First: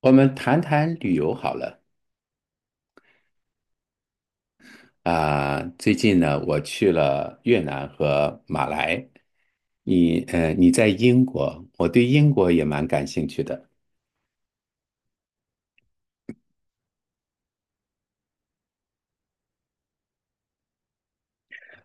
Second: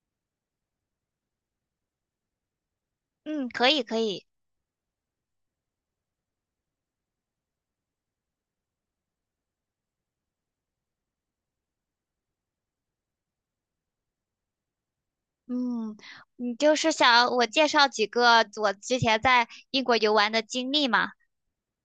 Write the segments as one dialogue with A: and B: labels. A: 我们谈谈旅游好了
B: 嗯，可以可以，
A: 啊，最近呢，我去了越南和马来。你在英国，我对英国也蛮感兴趣的，
B: 嗯，你就是想我介绍几个我之前在英国游玩的经历嘛？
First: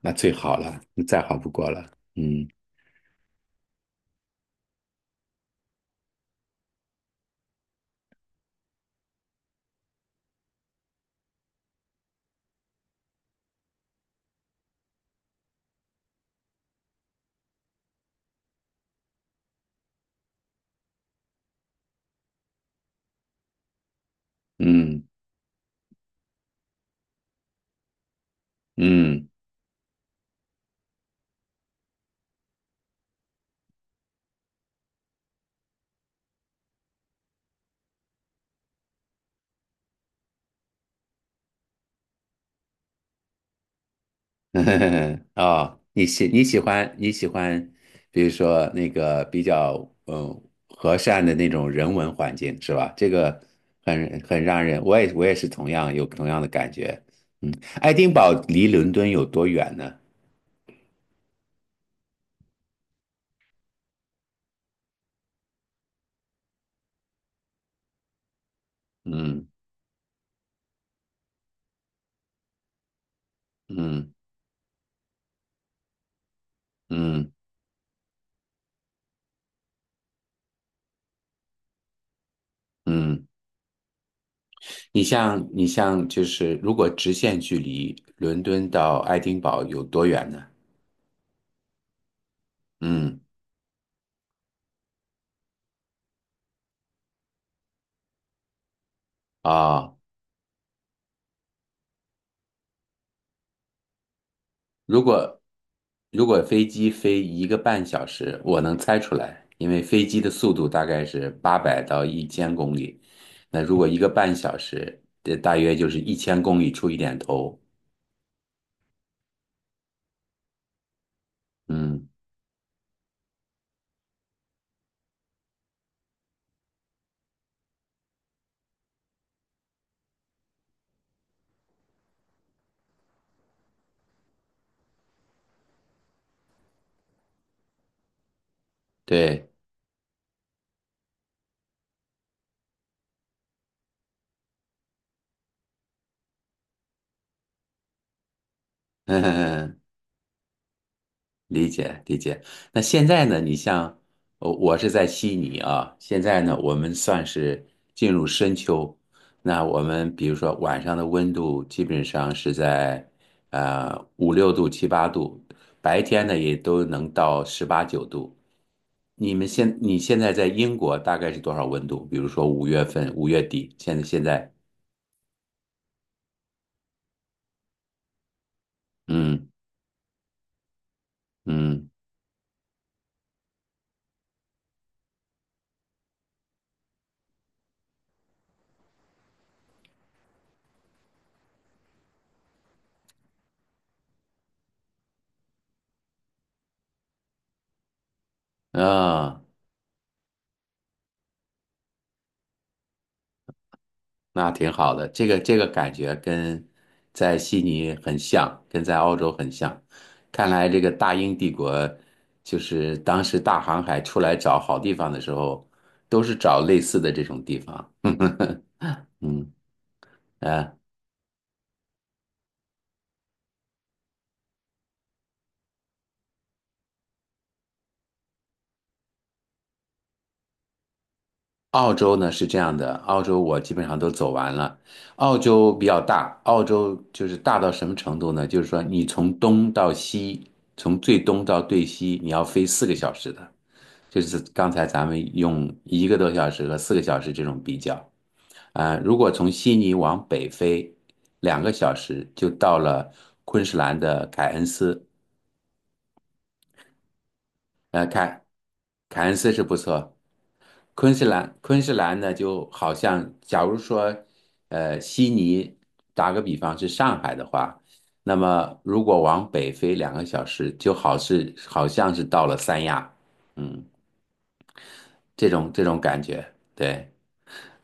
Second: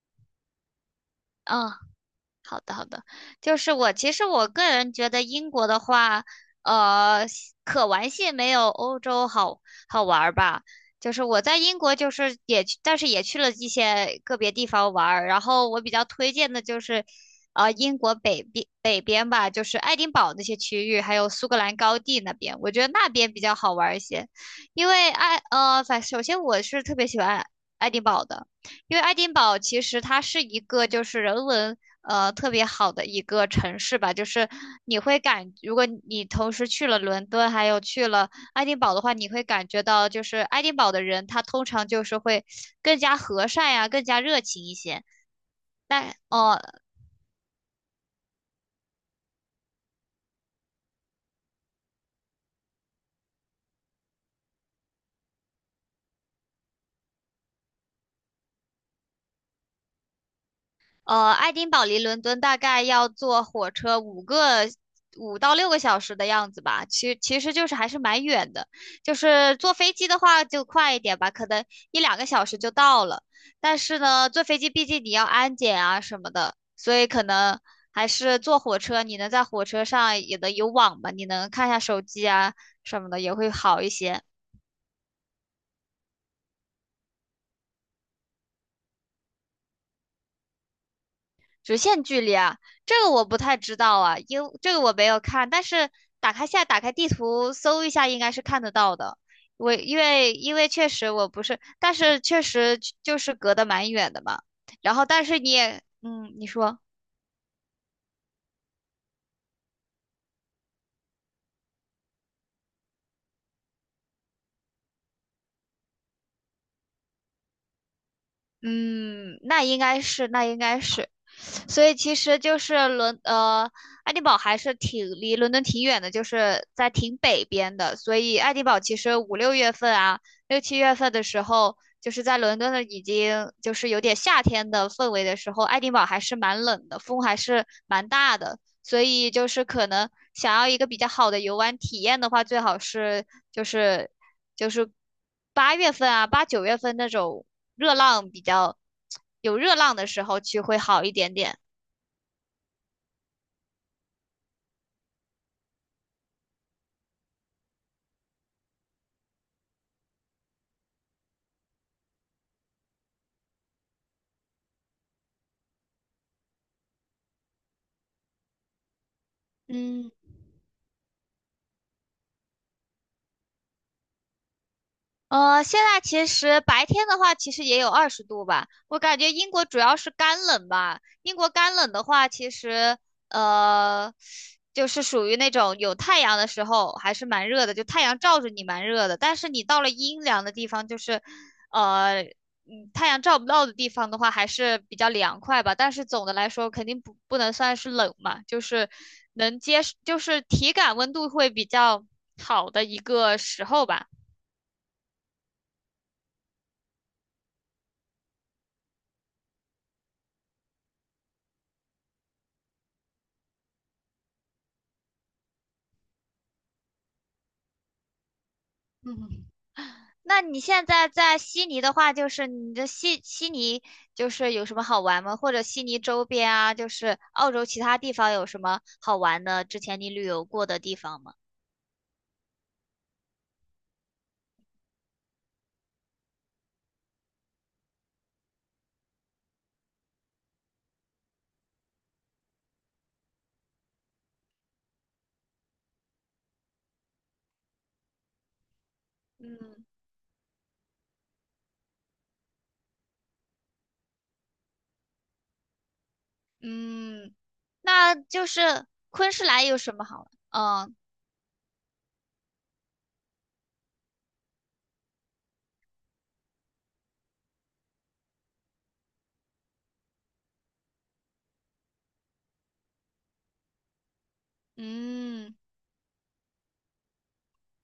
A: 那最好了，再好不过
B: 嗯，
A: 了。嗯
B: 好的，好的，就是我其实个人觉得英国的话，呃，可玩性没有欧洲好好玩儿吧。就是我在英国，就是也去，但是也去了一些个别地方玩儿。然后我比较推荐的就是，英国北边吧，就是爱丁堡那些区域，还有苏格兰高地那边，我觉得那边比较好玩儿一些。因
A: 嗯
B: 为爱呃，反首先我是特别喜欢爱丁堡的。因为爱
A: 嗯。
B: 丁堡其实它是一个就是人文特别好的一个城市吧，就是你会感，如果你同时去了伦敦，还有去了爱丁堡的话，你会感觉到就是爱丁堡的人他通常就是会更加和善呀、更加热情一些。
A: 哦，你
B: 但
A: 喜你
B: 哦、
A: 喜
B: 呃
A: 欢你喜欢，比如说那个比较嗯和善的那种人文环境是吧？这个很让人，我也是同样有同样的感觉。嗯，爱丁堡离伦敦有多远呢？
B: 爱丁堡离伦敦大概要坐火车五到六个小时的样子吧，其实就是还是蛮远的。就
A: 嗯
B: 是坐飞机的话就快一点吧，可能一两个小时就到了。但是
A: 嗯
B: 呢，坐飞机毕竟你要安检啊什么的，所以可
A: 嗯
B: 能还是坐火车，你能在火车上也能有网吧，你能看一下手机啊什么的，
A: 嗯。
B: 也会好一些。
A: 你像就是如果直线距离伦敦到爱丁堡有多远呢？
B: 直线距离啊，这个
A: 嗯
B: 我不太知道啊，因这个我没有看，但是打开地图搜一下，应该是看得到的。我
A: 啊。
B: 因为确实我不是，但是确实就是隔得蛮远的嘛。然
A: 如
B: 后但是
A: 果
B: 你也，
A: 如
B: 嗯，
A: 果
B: 你
A: 飞
B: 说。
A: 机飞一个半小时，我能猜出来，因为飞机的速度大概是800到1000公里。那如果一个半小时，这大约就是一千公里出一点头。
B: 嗯，那应该是，所以
A: 嗯，
B: 其实就是爱丁堡还是挺离伦敦挺远的，就是在挺北边的，所以爱丁堡其实五六月份啊，六七月份的时候，就是在伦敦的已经就是有点夏天的氛围的时候，爱丁堡还是蛮冷的，风还是蛮大的，所以
A: 对。
B: 就是可能想要一个比较好的游玩体验的话，最好是就是就是8月份啊，八九月份那种热浪比较有热 浪的时候去会好一点点。
A: 理解理解。那现在呢？你像，我是在悉尼啊。现在呢，我们算是进入深秋。那我们比如说晚上的温度基本上是在五六度、七八度，白天呢也都能到十八九度。你们你
B: 嗯，
A: 现在在英国大概是多少温度？比如说5月份、5月底，现在，
B: 现在其实白天的话，其实也有20度吧。我感觉
A: 嗯
B: 英国主要是干冷吧。英国干
A: 嗯
B: 冷的话，其实呃，就是属于那种有太阳的时候还是蛮热的，就太阳照着你蛮热的。但是你到了阴凉的地方，就是太阳照不到的地方的话，还是比较凉快吧。但是总的来说，肯定不能算是冷嘛，就是
A: 啊。
B: 能接受就是体感温度会比较好的一个时候吧。
A: 那挺好的，这个感觉跟在悉尼很像，跟在澳洲很像。看来这个大英帝国，就是当时大航海出来找好地方的时候，都是找类似的这种地方。
B: 嗯。
A: 嗯，
B: 那你
A: 呃，
B: 现在在悉尼的话，就是你的悉尼就是有什么好玩吗？或者悉尼周边啊，就是澳洲其他地方有什么好玩的？之前你旅游过的地方吗？
A: 澳洲呢是这样的，澳洲我基本上都走完了。澳洲比较大，澳洲就是大到什么程度呢？就是说你从东到西，从最东到最西，你要飞四个小时的。就是刚才咱们用一个多小时和四个小时这种比较，啊、如果从悉
B: 嗯
A: 尼往北飞两个小时就到了昆士兰的凯恩斯。
B: 嗯
A: 呃，
B: 那
A: 凯
B: 就是
A: 凯
B: 昆
A: 恩
B: 士
A: 斯是
B: 兰
A: 不
B: 有什么
A: 错，
B: 好玩？嗯，
A: 昆士兰呢就好像，假如说，悉尼打个比方是上海的话，那么如果往北飞两个小时，就好像是到了三亚，嗯，这
B: 嗯
A: 种这种感觉，对。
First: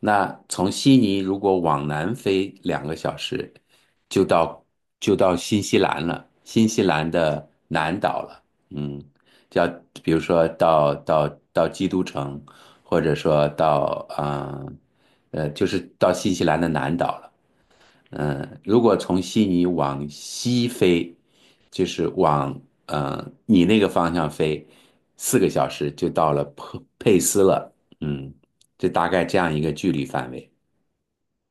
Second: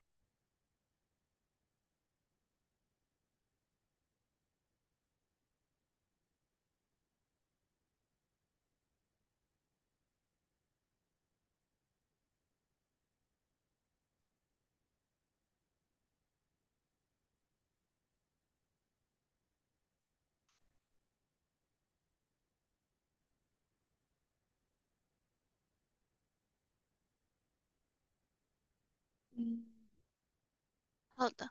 A: 那从悉尼如果往南飞两个小时，就到就到新西兰了，新西兰的南岛了，嗯，叫比如说到基督城，或者说就是到新西兰的南岛了。如果从悉尼往西飞，就是往你那个方向飞，四个小时就到了佩斯了。嗯，就大概这样一
B: 嗯，
A: 个距离范围。
B: 好的，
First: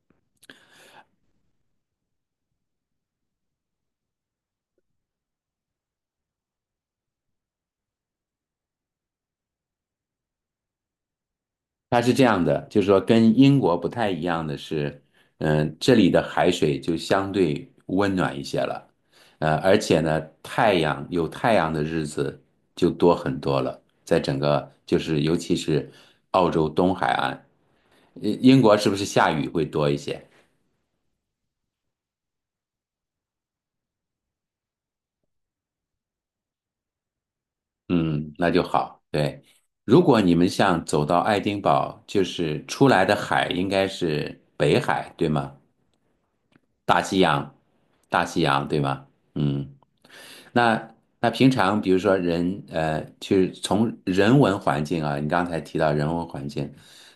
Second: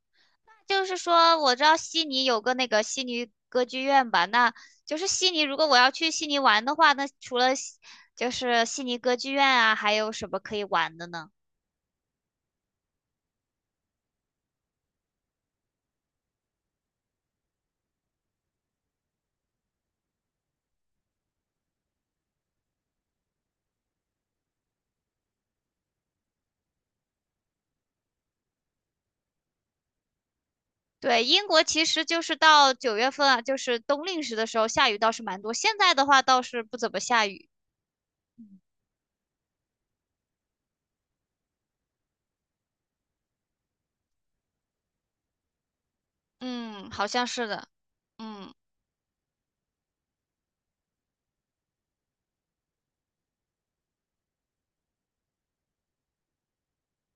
B: 就是说我知道悉尼有个那个悉尼歌剧院吧，那就是悉尼，如果我要去悉尼玩的话，那除了悉就是悉尼歌剧院啊，还有什么可以玩的呢？
A: 它是这样的，就是说跟英国不太一样的是，这里的海水就相对温暖一些了，而且呢，太阳有太阳的日子就多很多了，在整个就是尤其是澳洲东海岸。英国是不是下雨会多一些？
B: 对，英国其实就是到九月份啊，就是冬令时的时候下雨倒是蛮多，现在的话倒是不怎么下雨。
A: 嗯，那就好。对，如果你们像走到爱丁堡，就是出来的海应该是北海，对吗？
B: 嗯，
A: 大
B: 好
A: 西
B: 像是
A: 洋，
B: 的。
A: 大西
B: 嗯。
A: 洋，对吗？嗯，那平常比如说就是从人文环境啊，你刚才提到人文环境，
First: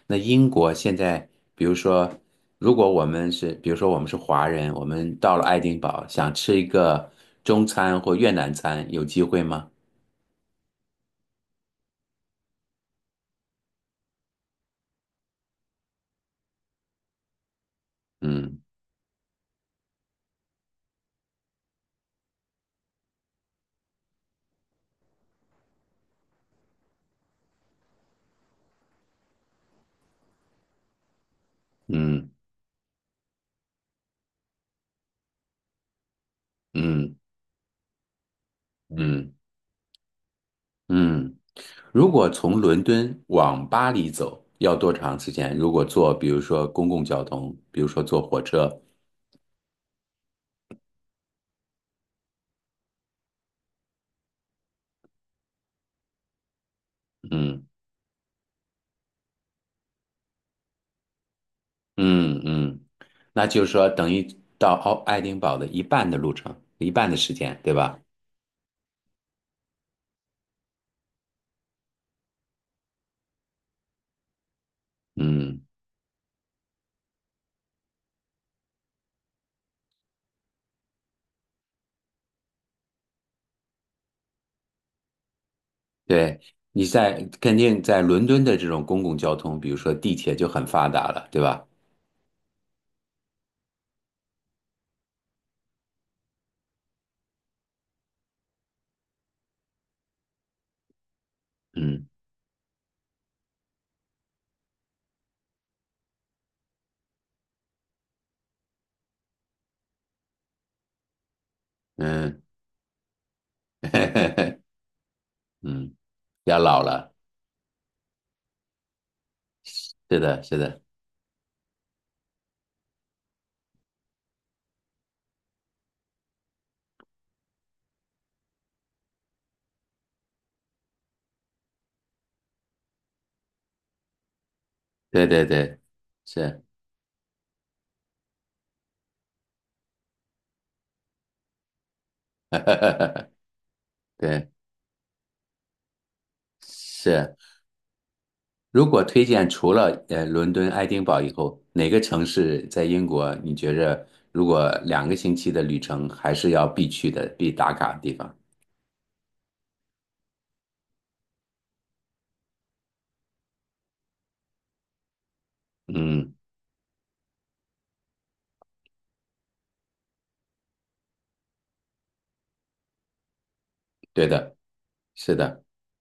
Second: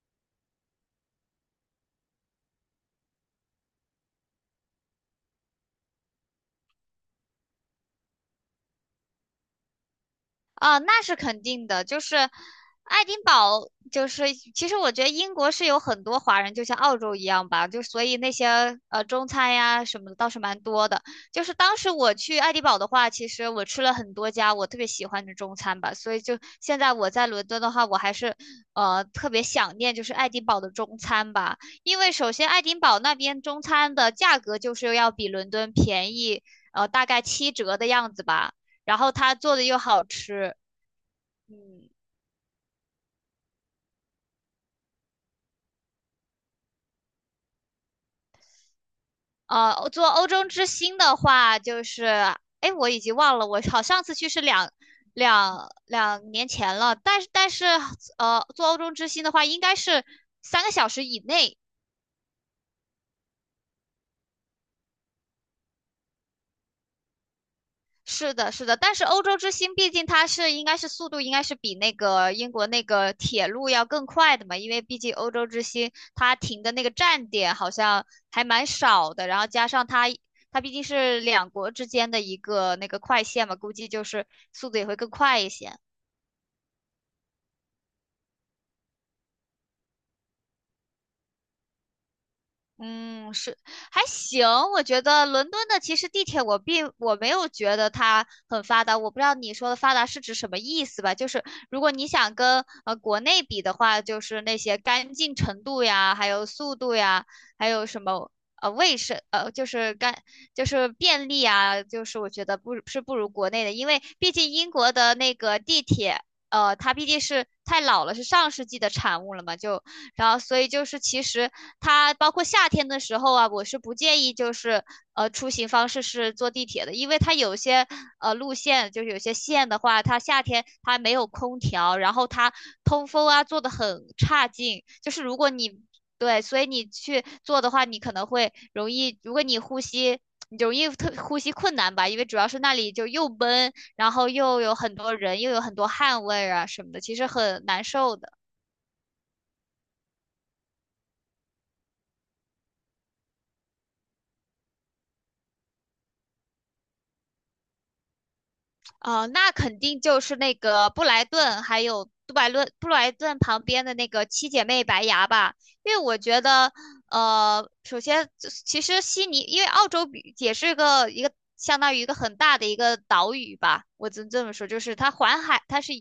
A: 那英国现在比如说，如果我们是比如说我们是华人，我们到了爱丁堡想吃一个中餐或越南餐，有机会吗？
B: 啊，那是肯定的，就是爱丁堡，就是其实我觉得英国是有很多华人，就像澳洲一样吧，就所以那些
A: 嗯
B: 中餐呀什么的倒是蛮多的。就是当时我去爱丁堡的话，其实我吃了很多家我特别喜欢的中餐吧，所以就现在我在伦敦的话，我还是特别想念就是爱丁堡的中餐吧，因为
A: 嗯
B: 首先爱丁堡那边中餐的价格就是要比伦敦便宜，大
A: 嗯
B: 概七折的样子吧。然后
A: 嗯
B: 它做的又好吃，
A: 嗯。
B: 嗯，
A: 如果从伦敦往巴黎走，要多长时间？如果坐，比如说公共交通，比如说坐火车，
B: 做欧洲之星的话，就是，哎，我已经忘了，我好上次去是两年前了，但是，
A: 嗯
B: 做欧洲之星的话，应该是3个小时以内，
A: 嗯嗯。那就是说等于到奥爱丁堡的一半的路程，一半的时间，对吧？
B: 是的，是的，但是欧洲之星毕竟它是应该是速度应该是比那个英国那个铁路要更快的嘛，因为毕竟欧洲之
A: 嗯，
B: 星它停的那个站点好像还蛮少的，然后加上它毕竟是两国之间的一个那个快线嘛，估计就是速度也会更快一些。
A: 对。你在肯定在伦敦的这种公共交通，比如说地铁就很发达了，对吧？
B: 嗯，是，还行。我觉得伦敦的其实地铁我没有觉得它很发达，我不知道你说的发达是指什么意思吧？就是如果
A: 嗯
B: 你想跟国内比的话，就是那些干净程度呀，还有速度呀，还有什么卫生呃就是干就是便利啊，就是我
A: 嗯。
B: 觉得不是不如国内的，因为毕竟 英国的那个地
A: 嗯，
B: 铁。
A: 比较老
B: 它毕
A: 了，
B: 竟是太老了，是上世纪的产物了嘛，就
A: 是
B: 然后
A: 的，是
B: 所以
A: 的。
B: 就是其实它包括夏天的时候啊，我是不建议就是出行方式是坐地铁的，因为它有些路线就是有些线的话，它夏天它没有空调，然后它通风啊做的很差劲，就是
A: 对
B: 如
A: 对
B: 果
A: 对，
B: 你对，所
A: 是。
B: 以你去做的话，你可能会容易，如果你呼吸。你就容易呼吸困难吧，因为主要是那里就又 闷，然后
A: 对
B: 又有很多人，又有很多汗味儿啊什么的，其实
A: 是。
B: 很难受的。
A: 如果推荐除了伦敦、爱丁堡以后，哪个城市在英国你觉着如果2个星期的旅程还是要必去的、必打卡的地方？
B: 哦，那肯定就是那个布莱顿，还有杜白论布莱顿旁边的那个七姐妹白牙吧，因为我
A: 嗯，
B: 觉得，首先其实悉尼，因为澳洲比也是一个相当于一个很大的一个岛屿吧，我只
A: 对
B: 能这么
A: 的，
B: 说，就是它
A: 是
B: 环
A: 的，
B: 海，它是，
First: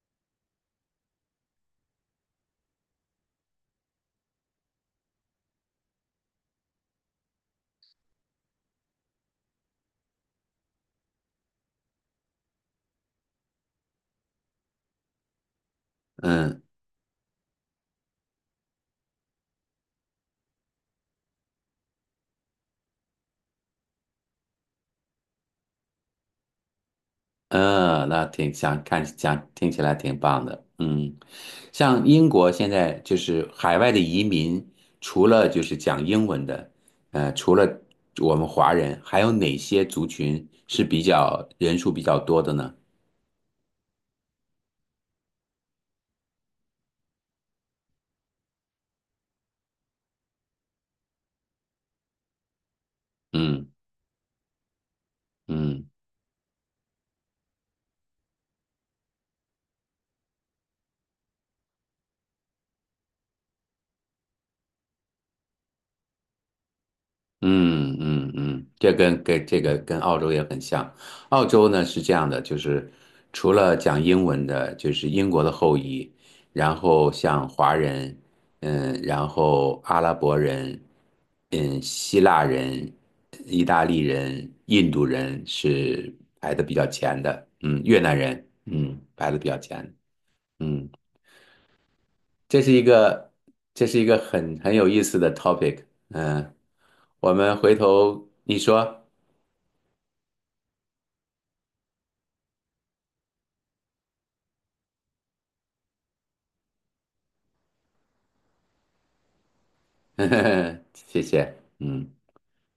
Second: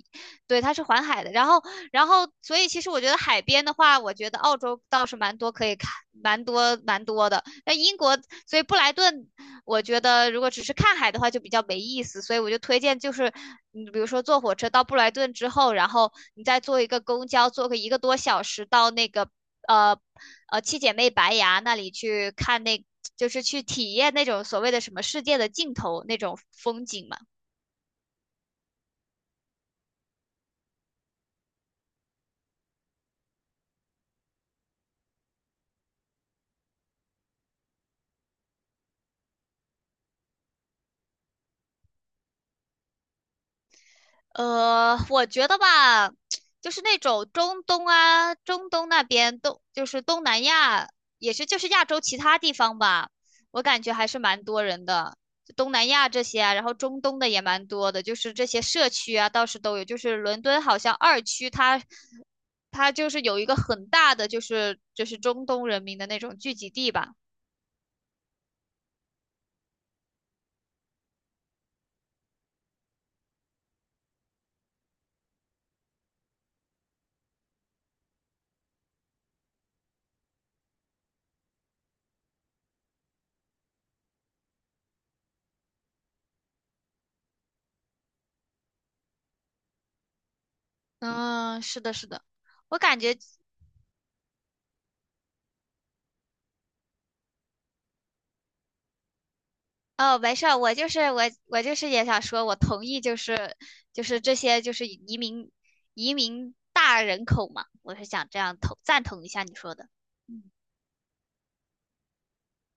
B: 对，它是环海的，然后，所以其实我觉得海边的话，我觉得澳洲倒是蛮多可以看，蛮多蛮多的，那英国，所以布莱顿。我觉得如果只是看海的话就比较没意思，所以我就推荐就是，你比如说坐火车到布莱顿之后，然后你再
A: 嗯。
B: 坐一个公交，坐个一个多小时到那个呃七姐妹白崖那里去看那，就是去体验那种所谓的什么世界的尽头那种风景嘛。
A: 嗯，那挺想看，想听起来挺棒的。嗯，像英国现在就是海外的移民，除了就是讲英文的，除了我们华人，还有哪些族群是比较人数比较多的呢？
B: 我觉得吧，就是那种中东啊，中东那边就是东南亚，也是就是亚洲其他地方吧，我
A: 嗯
B: 感觉还是蛮多人的。就东
A: 嗯。
B: 南亚这些啊，然后中东的也蛮多的，就是这些社区啊，倒是都有。就是伦敦好像2区它，它就是有一个很大的，就是中东人民的那种聚集地吧。
A: 嗯嗯嗯。这跟这个跟澳洲也很像。澳洲呢是这样的，就是除了讲英文的，就是英国的后裔，然后像华人，然后阿拉伯人，希腊人、意大利人、印度人是排的比较前的，越南人，排的比较前，嗯，
B: 嗯，是的，是的，
A: 这是
B: 我
A: 一
B: 感觉。
A: 个这是一个很有意思的 topic，我们回头你说。
B: 哦，没事儿，我就是也想说，我同意，就是这些就是移民大人口嘛，我是想这样赞同一下你说的。嗯
A: 谢谢，嗯，